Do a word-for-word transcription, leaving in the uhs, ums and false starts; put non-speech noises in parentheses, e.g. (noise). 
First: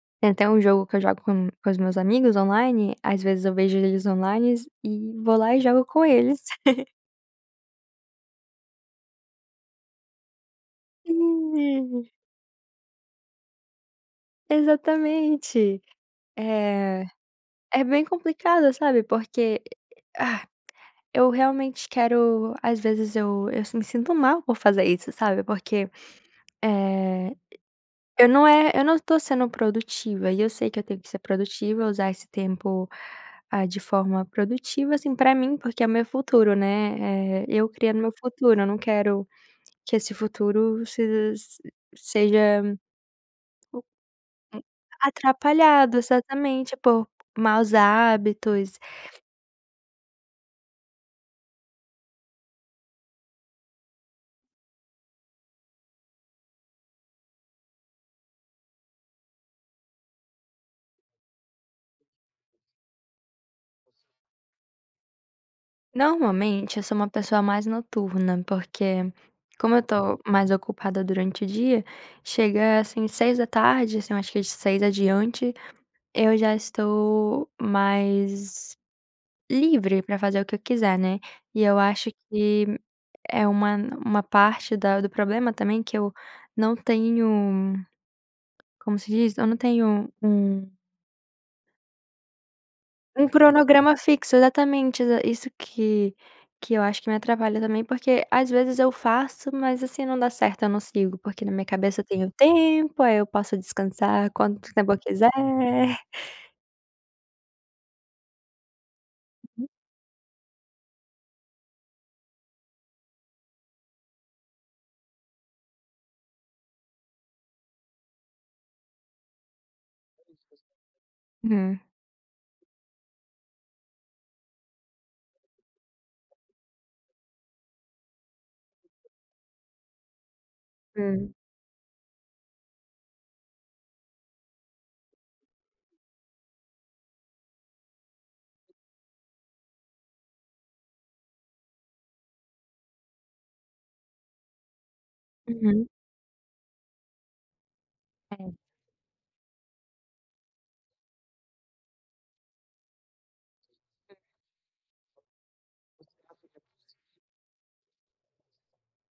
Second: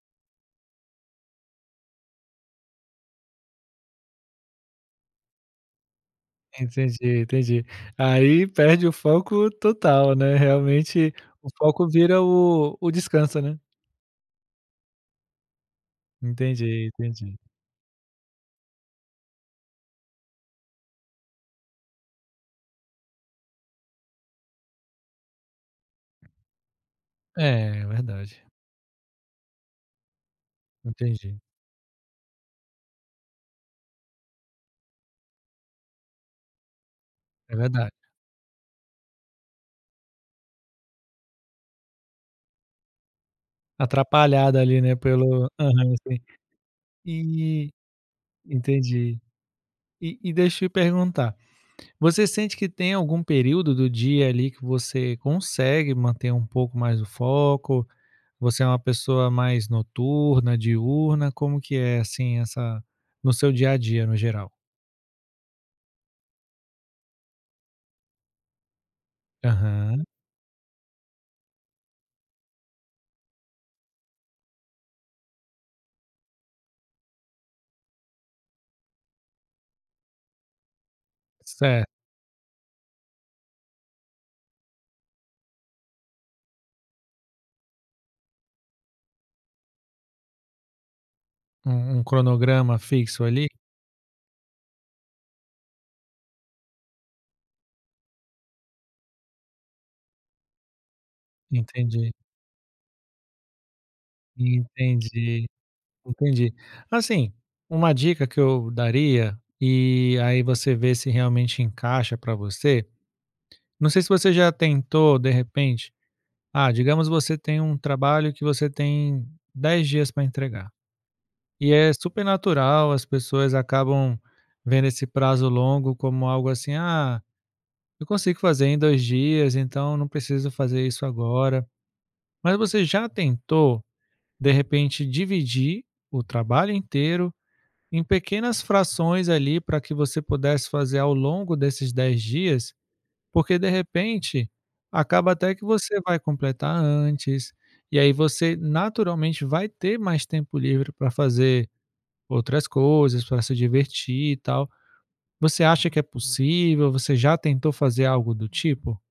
Tem até um jogo que eu jogo com com os meus amigos online, às vezes eu vejo eles onlines, e vou lá e jogo com eles. (laughs) Entendi, entendi. Aí perde o foco total, né, realmente o foco (unintelligible) vira o o descanso, né. Exatamente. Entendi, Eh, entendi. é bem complicado, sabe, porque (gasps) eu realmente quero, às vezes eu eu s me sinto mal por fazer isso, sabe, porque, eh, É, eu verdade. não é eu não tô sendo produtiva, e eu sei que eu tenho que ser Entendi. produtiva, usar esse tempo, ah, de forma produtiva, assim, pra mim, porque é o meu futuro, né, eh, É eu verdade. criando o meu futuro, eu não quero que esse futuro sej s seja, Atrapalhada, u ali, né, pelo aham, atrapalhado, sim. exatamente, por E maus hábitos. entendi. E e deixa eu te perguntar, você sente que tem algum período do dia, ali, que você consegue manter um pouco mais o foco? Você é uma pessoa mais noturna, diurna, como que é, assim, essa no seu dia a dia, no geral? Normalmente, eu sou uma pessoa mais noturna, porque, como eu Aham. tô mais ocupada durante o dia, chega assim, seis da tarde, assim, eu acho que de seis adiante, eu já estou mais livre pra fazer o que eu quiser, né. E eu Certo. acho que é uma n uma parte da do problema também, que eu não tenho como se diz? Eu não tenho um U um cronograma fixo, um ali? cronograma fixo, exatamente, exa isso que que eu acho que me atrapalha também, porque às vezes eu faço, mas assim, não dá certo, eu não sigo, porque na minha cabeça eu Entendi. tenho tempo, aí eu posso descansar quanto tempo eu quiser. Entendi. Entendi. Assim, uma dica que eu daria, e aí você vê se, realmente, encaixa pra você. Não sei se você já tentou, de repente, ah, digamos você tem um trabalho que você tem dez dias pra entregar. (unintelligible) E Hum. é super natural, as pessoas acabam vendo esse prazo longo como algo, assim: "Ah, eu consigo fazer em dois dias, então não preciso fazer isso Hum. agora". Mas você já tentou, de repente, dividir o trabalho inteiro em pequenas frações, ali, pra que você pudesse fazer ao longo desses dez dias? Porque de repente, acaba até que Uhum. você vai completar antes, e aí você, naturalmente, vai ter mais tempo livre pra fazer outras coisas, pra se divertir, e tal. Você acha que é (unintelligible) possível? Você já tentou fazer algo do tipo?